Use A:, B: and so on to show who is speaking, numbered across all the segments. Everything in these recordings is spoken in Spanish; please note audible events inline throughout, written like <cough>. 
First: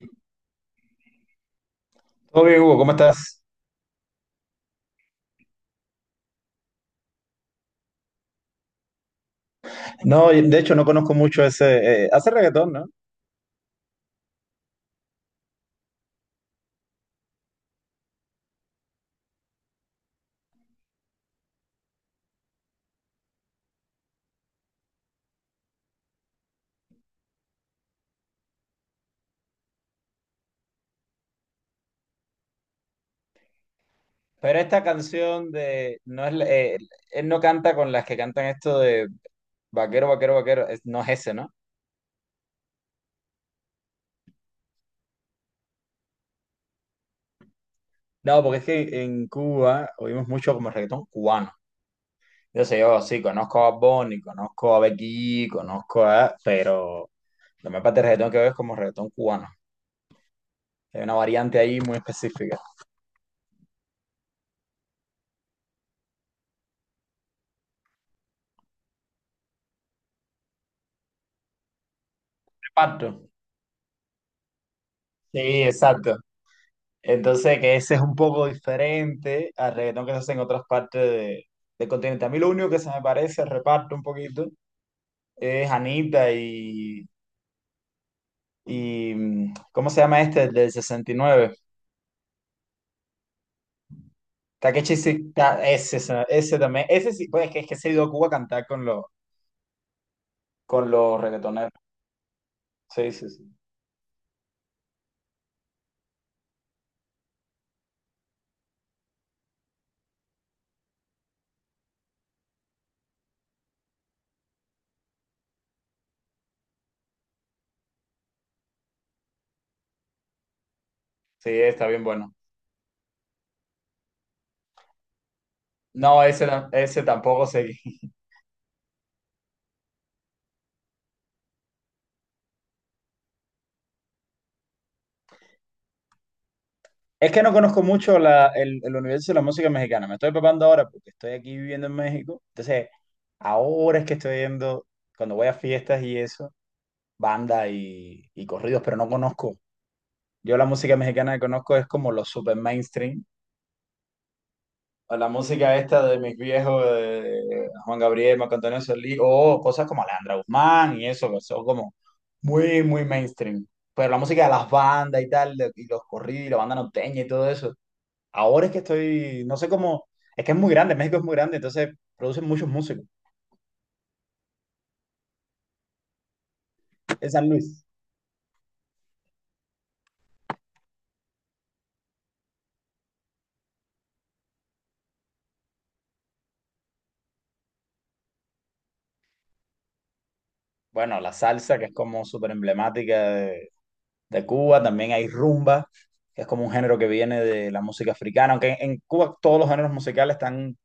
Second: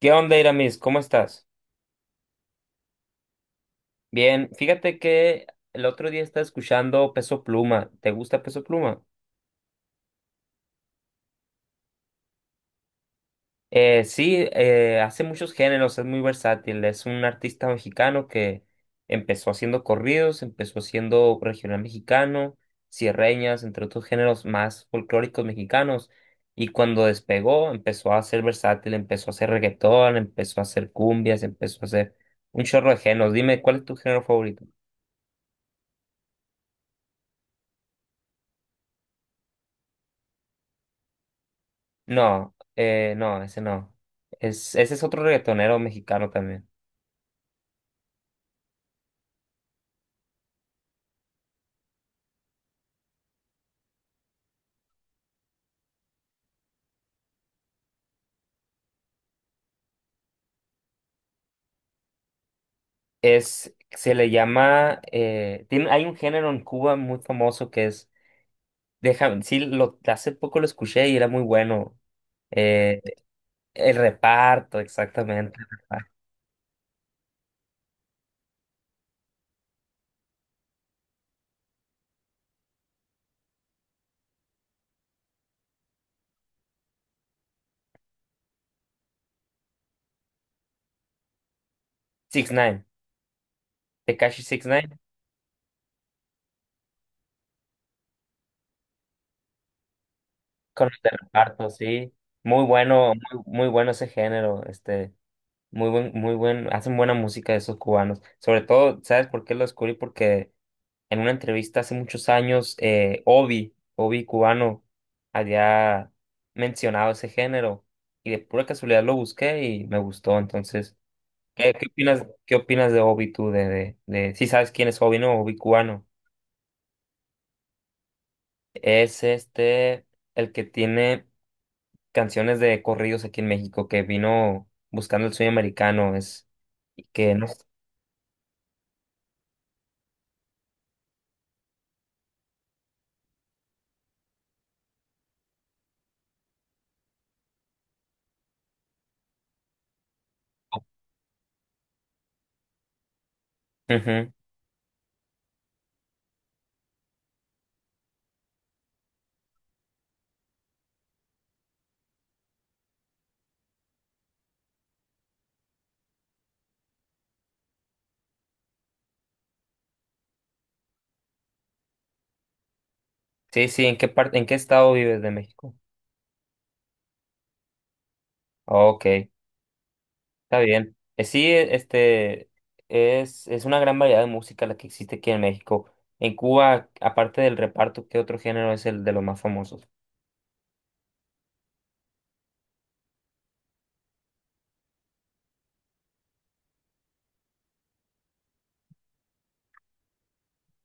A: ¿Qué onda, Iramis? ¿Cómo estás?
B: Todo bien, Hugo, ¿cómo estás?
A: Bien, fíjate que el otro día estaba escuchando Peso Pluma. ¿Te gusta Peso Pluma?
B: No, de hecho no conozco mucho ese, hace reggaetón, ¿no?
A: Sí, hace muchos géneros, es muy versátil. Es un artista mexicano que empezó haciendo corridos, empezó haciendo regional mexicano, sierreñas, entre otros géneros más folclóricos mexicanos. Y cuando despegó, empezó a ser versátil, empezó a hacer reggaetón, empezó a hacer cumbias, empezó a hacer un chorro de géneros. Dime, ¿cuál es tu género
B: Pero
A: favorito?
B: esta canción de, no es, él no canta con las que cantan esto de vaquero, vaquero, vaquero, no es ese, ¿no?
A: No, no, ese no. Es, ese es otro reggaetonero mexicano también.
B: No, porque es que en Cuba oímos mucho como reggaetón cubano. Yo sé, yo sí, conozco a Bonnie, conozco a Becky, pero la mayor parte del reggaetón que veo es como reggaetón cubano. Hay una variante ahí muy específica.
A: Es, se le llama, tiene, hay un género en Cuba muy famoso que es, déjame, sí, lo, hace poco lo escuché y era muy bueno. Eh,
B: Reparto.
A: el reparto,
B: Sí,
A: exactamente. El reparto.
B: exacto. Entonces, que ese es un poco diferente al reggaetón que se hace en otras partes del continente. A mí lo único que se me parece, al reparto un poquito, es Anita y ¿cómo se llama este? El del 69.
A: Six Nine, Tekashi Six
B: Takeshi,
A: Nine,
B: Ese también. Ese sí, pues es que se ha ido a Cuba a cantar con los,
A: con
B: con
A: el de
B: los
A: reparto,
B: reggaetoneros.
A: sí. Muy
B: Sí,
A: bueno,
B: sí,
A: muy,
B: sí.
A: muy bueno ese género, este, muy buen, hacen buena música esos cubanos. Sobre todo, ¿sabes por qué lo descubrí? Porque en una entrevista hace muchos años, Obi, Obi cubano, había mencionado ese género y de pura casualidad lo busqué y me gustó. Entonces,
B: Sí,
A: ¿qué,
B: está bien bueno.
A: qué opinas de Obi tú? De, si sabes quién es Obi, ¿no? Obi cubano.
B: No, ese tampoco seguí. <laughs>
A: Es este el que tiene canciones de corridos aquí en México, que vino buscando el sueño americano, es y
B: Es
A: que
B: que
A: no.
B: no conozco mucho el universo de la música mexicana. Me estoy preparando ahora porque estoy aquí viviendo en México. Entonces, ahora es que estoy viendo, cuando voy a fiestas y eso, bandas y corridos, pero no conozco. Yo la música mexicana que conozco es como los super mainstream.
A: Ujú.
B: O la música esta de mis viejos, de Juan Gabriel, Marco Antonio Solís, o cosas como Alejandra Guzmán y eso, que son como muy, muy mainstream. Pero la música de las bandas y tal, y los corridos y la banda norteña y todo eso. Ahora es que estoy, no sé cómo, es que es muy grande, México es muy grande, entonces producen muchos músicos.
A: Sí, sí, ¿en qué parte, en qué estado vives de México?
B: En San Luis.
A: Ok. Está bien. Sí, este es una gran variedad de música la que existe aquí en México. En Cuba, aparte del reparto, ¿qué otro género es el de los más famosos?
B: Bueno, la salsa, que es como súper emblemática de Cuba, también hay rumba, que es como un género que viene de la música africana, aunque en Cuba todos los géneros musicales están,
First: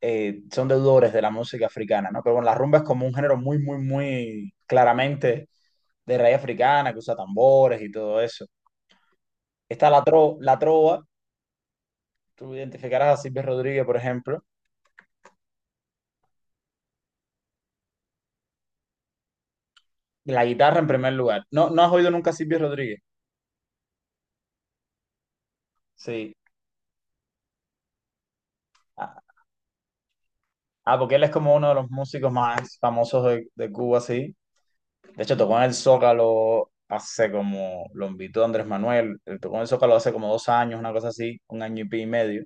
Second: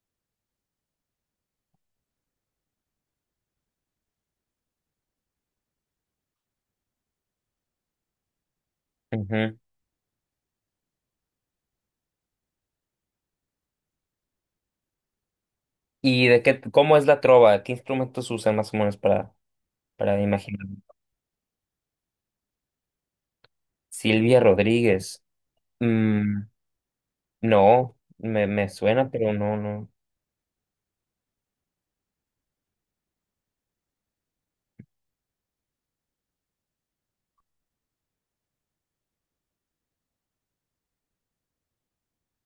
B: eh, son deudores de la música africana, ¿no? Pero bueno, la rumba es como un género muy, muy, muy claramente de raíz africana, que usa tambores y todo eso.
A: Ujú.
B: Está la trova, tú identificarás a Silvio Rodríguez, por ejemplo.
A: ¿Y de qué, cómo es la trova? ¿Qué instrumentos usan más o menos para
B: La
A: imaginar?
B: guitarra en primer lugar. ¿No, no has oído nunca a Silvio Rodríguez?
A: Silvia Rodríguez.
B: Sí.
A: Mm, no, me, me suena,
B: Ah,
A: pero no, no.
B: ah, porque él es como uno de los músicos más famosos de Cuba, sí. De hecho, tocó en el Zócalo hace como, lo invitó Andrés Manuel, él tocó en el Zócalo hace como 2 años, una cosa así, un año y pico y medio.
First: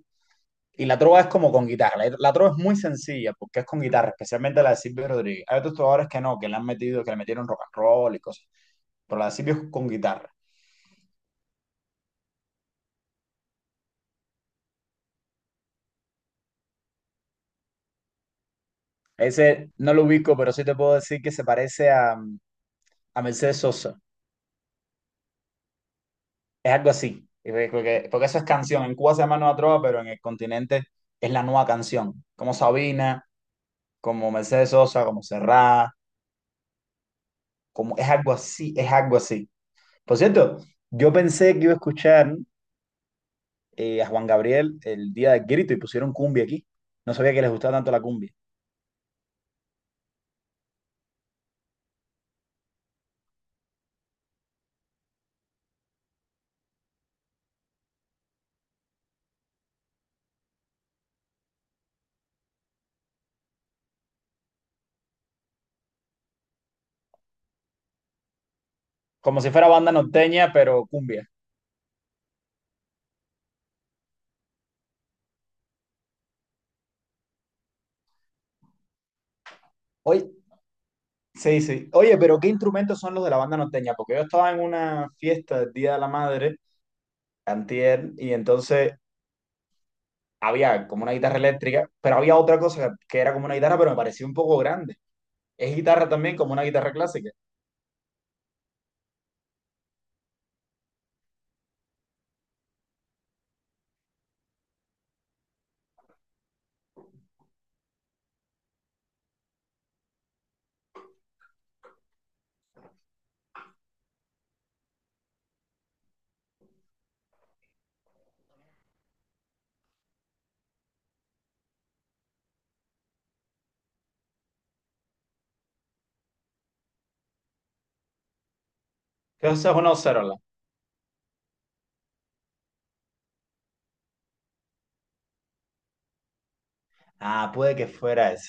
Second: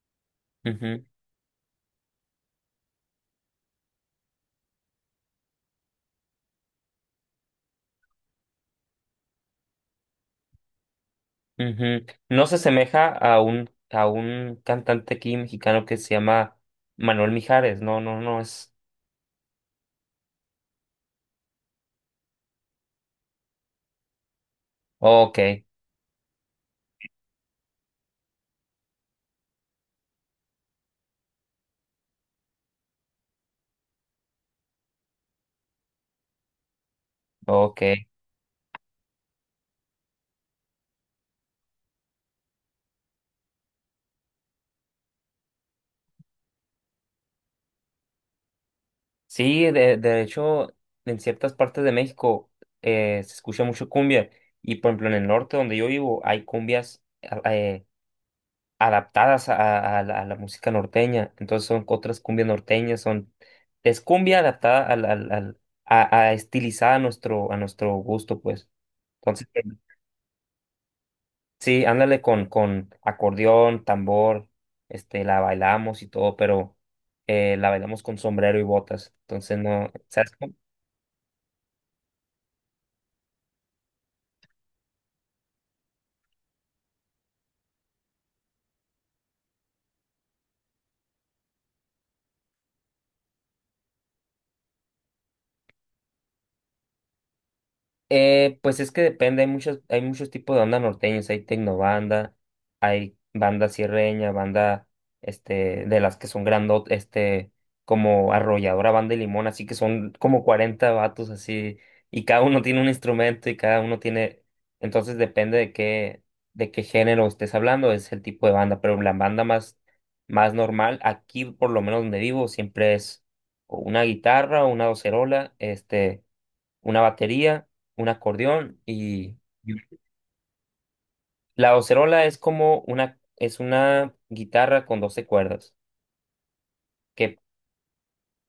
B: Y la
A: Ujú,
B: trova es como con guitarra. La trova es muy sencilla porque es con guitarra, especialmente la de Silvio Rodríguez. Hay otros trovadores que no, que le metieron rock and roll y cosas. Pero la de Silvio es con guitarra.
A: ujú. No se asemeja a un cantante aquí mexicano que se llama Manuel Mijares. No, no, no es.
B: Ese no lo ubico, pero sí te puedo decir que se parece a Mercedes Sosa.
A: Ok,
B: Es algo así, y porque, porque eso es canción. En Cuba se llama Nueva Trova, pero en el continente es la nueva canción, como Sabina, como Mercedes Sosa, como Serrat,
A: ok.
B: como es algo así, es algo así. Por cierto, yo pensé que iba a escuchar a Juan Gabriel el día del grito y pusieron cumbia aquí. No sabía que les gustaba tanto la cumbia.
A: Sí, de hecho, en ciertas partes de México se escucha mucho cumbia. Y por ejemplo, en el norte donde yo vivo hay cumbias a- adaptadas a la música norteña. Entonces son otras cumbias norteñas, son, es cumbia adaptada al, al, al- a estilizada a nuestro gusto, pues.
B: Como
A: Entonces,
B: si fuera banda norteña, pero cumbia.
A: sí, ándale con acordeón, tambor, este, la bailamos y todo, pero la bailamos con sombrero y botas. Entonces no, ¿sabes?
B: Oye, sí, sí. Oye, pero ¿qué instrumentos son los de la banda norteña? Porque yo estaba en una fiesta del Día de la Madre, antier, y entonces había como una guitarra eléctrica, pero había otra cosa que era como una guitarra, pero me parecía un poco grande. Es guitarra también, como una guitarra clásica.
A: Pues es que depende, hay muchos tipos de banda norteños, hay tecnobanda, hay banda sierreña, banda, este, de las que son grandot, este, como arrolladora, banda de limón, así que son como 40 vatos así, y cada uno tiene un instrumento y cada uno tiene, entonces depende de qué género estés hablando, es el tipo de banda, pero la banda más, más normal, aquí por lo menos donde vivo, siempre es o una guitarra, o una docerola, este una batería, un acordeón y
B: Entonces eso es una Ocerola.
A: la docerola es como una es una guitarra con 12 cuerdas, que
B: Ah, puede que fuera esa.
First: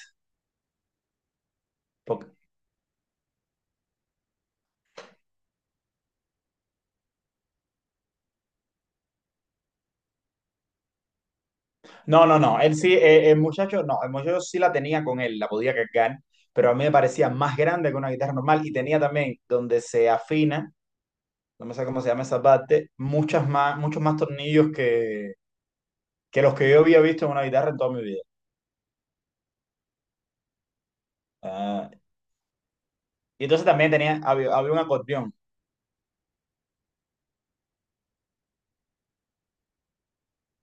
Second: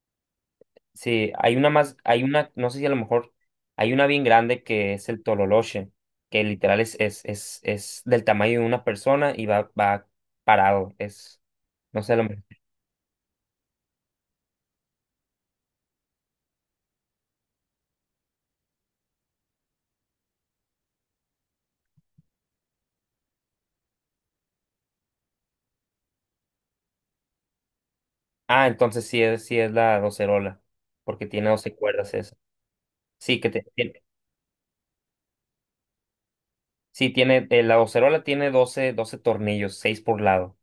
A: sí, hay una más hay
B: Porque-
A: una no sé si a lo mejor hay una bien grande que es el tololoche, que literal es, es del tamaño de una persona y va parado, es no sé a lo
B: No, no,
A: mejor.
B: no. Él sí, el muchacho, no, el muchacho sí la tenía con él, la podía cargar, pero a mí me parecía más grande que una guitarra normal y tenía también donde se afina, no me sé cómo se llama esa parte, muchas más, muchos más tornillos que los que yo había visto en una guitarra en toda mi vida.
A: Ah, entonces sí es la docerola, porque tiene 12
B: Ah,
A: cuerdas esa. Sí,
B: y
A: que te-
B: entonces también
A: tiene,
B: tenía, había un acordeón.
A: sí tiene la docerola tiene 12 tornillos, 6 por lado.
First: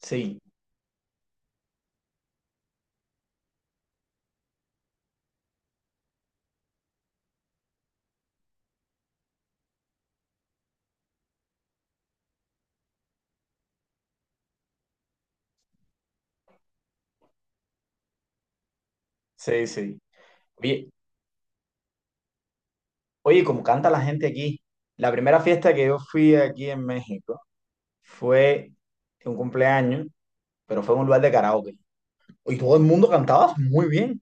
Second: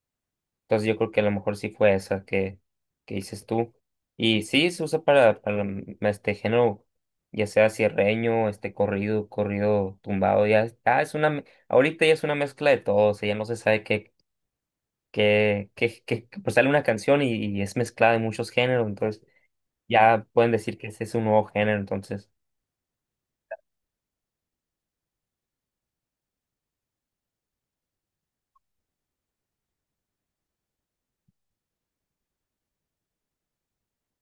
B: Sí,
A: Entonces yo creo que a lo mejor sí fue esa que dices tú. Y sí, se usa para este género, ya sea cierreño, este corrido, corrido tumbado, ya, es- ah, es una, me- ahorita ya es una mezcla de todo, o sea, ya no se sabe qué, qué, qué, qué- qué- pues sale una canción y es mezclada de muchos géneros, entonces
B: sí, sí.
A: ya pueden decir que
B: Oye,
A: ese es un nuevo género, entonces,
B: como canta la gente aquí, la primera fiesta que yo fui aquí en México fue un cumpleaños, pero fue en un lugar de karaoke. Y todo el mundo cantaba muy bien.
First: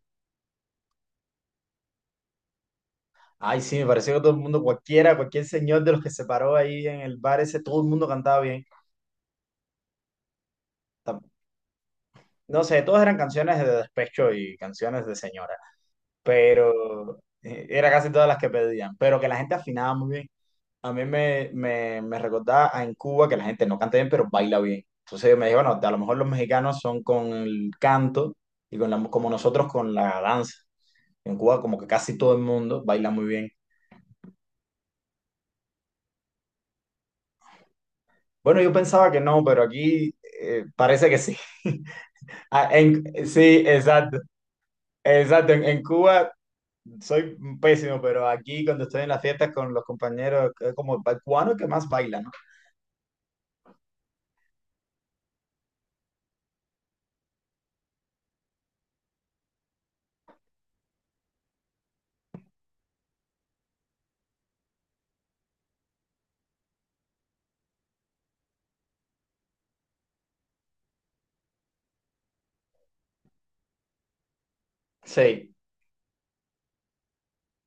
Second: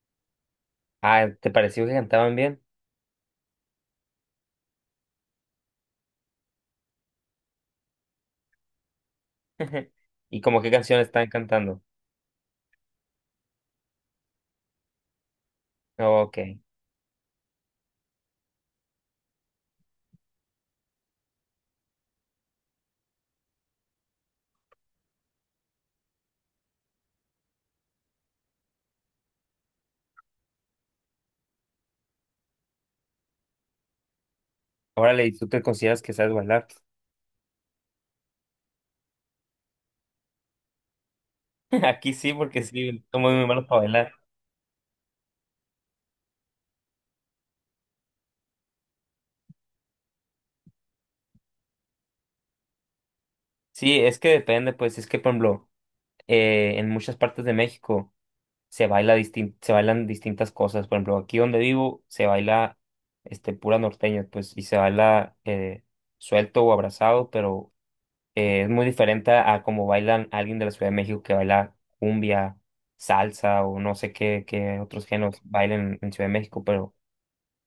A: ah, ¿te pareció que cantaban bien?
B: Ay, sí, me pareció que todo el mundo, cualquiera, cualquier señor de los que se paró ahí en el bar ese, todo el mundo cantaba bien.
A: <laughs> ¿Y como qué canción
B: Ta-
A: estaban cantando?
B: No sé, todas eran canciones de despecho y canciones de señora,
A: Ok,
B: pero era casi todas las que pedían, pero que la gente afinaba muy bien. A mí me recordaba a en Cuba que la gente no canta bien, pero baila bien. Entonces me dije, bueno, a lo mejor los mexicanos son con el canto y con la, como nosotros con la danza. En Cuba como que casi todo el mundo baila muy bien.
A: órale, ¿y tú te consideras que sabes bailar?
B: Bueno, yo pensaba que no, pero aquí parece que sí. <laughs>
A: <laughs> Aquí sí, porque
B: Ah,
A: sí, somos muy
B: sí,
A: malos para bailar.
B: exacto. Exacto, en Cuba soy pésimo, pero aquí cuando estoy en las fiestas con los compañeros, es como el cubano que más baila, ¿no?
A: Sí, es que depende, pues, es que, por ejemplo, en muchas partes de México se baila distin- se bailan distintas cosas. Por ejemplo, aquí donde vivo se baila este, pura norteña, pues, y se baila suelto o abrazado, pero es muy diferente a como bailan alguien de la Ciudad de México que baila cumbia, salsa o no sé qué, qué otros géneros
B: Sí,
A: bailan en Ciudad de México, pero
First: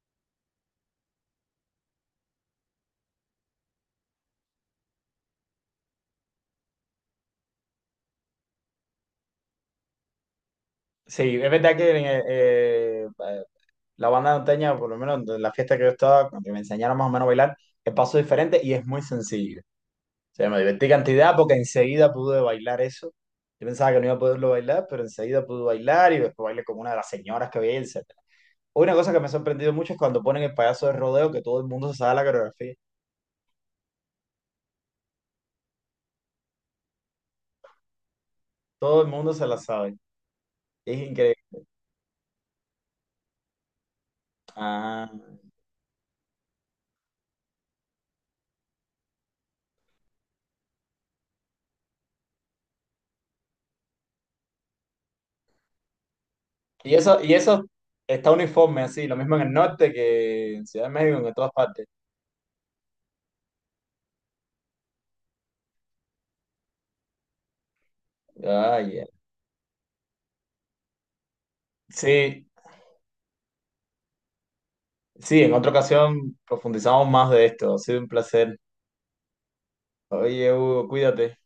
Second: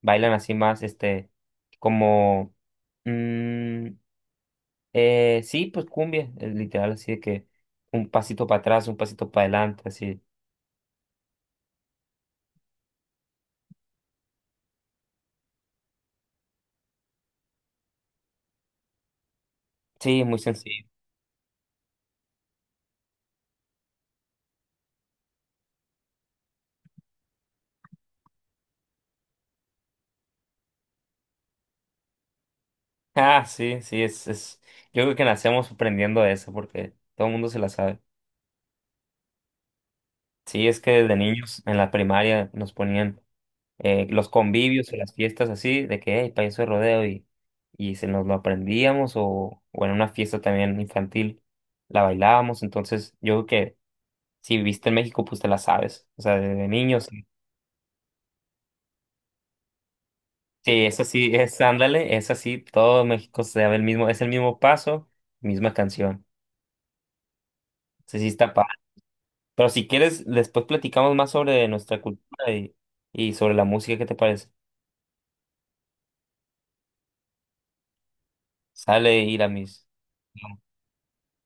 A: bailan así más, este, como... mm, sí, pues cumbia, es literal, así de que un pasito para atrás, un pasito para adelante, así.
B: sí, es verdad que la banda norteña, por lo menos en la fiesta que yo estaba, cuando me enseñaron más o menos a bailar, el paso es diferente y es muy sencillo.
A: Sí, es
B: O
A: muy
B: sea, me
A: sencillo.
B: divertí
A: <laughs>
B: cantidad porque enseguida pude bailar eso. Yo pensaba que no iba a poderlo bailar, pero enseguida pude bailar y después bailé como una de las señoras que había, etcétera. Una cosa que me ha sorprendido mucho es cuando ponen el payaso de rodeo, que todo el mundo se sabe la coreografía.
A: Ah, sí, sí, es, es. Yo creo que nacemos aprendiendo eso porque todo el mundo se la sabe.
B: Todo el mundo se la sabe.
A: Sí, es que
B: Es
A: desde
B: increíble.
A: niños en la primaria nos ponían los convivios o
B: Ah.
A: las fiestas así, de que, hey, payaso de rodeo y se nos lo aprendíamos o en una fiesta también infantil la bailábamos. Entonces, yo creo que si viviste en México, pues te la sabes. O sea, desde niños
B: Y eso está uniforme así, lo mismo en el norte que en
A: sí,
B: Ciudad de
A: es
B: México, que
A: así,
B: en todas
A: es,
B: partes.
A: ándale, es así, todo México se da el mismo, es el mismo paso, misma canción. Sí, sí está padre.
B: Ah, ya.
A: Pero si quieres, después platicamos más sobre nuestra
B: Sí,
A: cultura y sobre la música, ¿qué te parece?
B: sí, en otra ocasión profundizamos más de esto. Ha sido un placer.
A: Sale, Iramis.
B: Oye, Hugo, cuídate.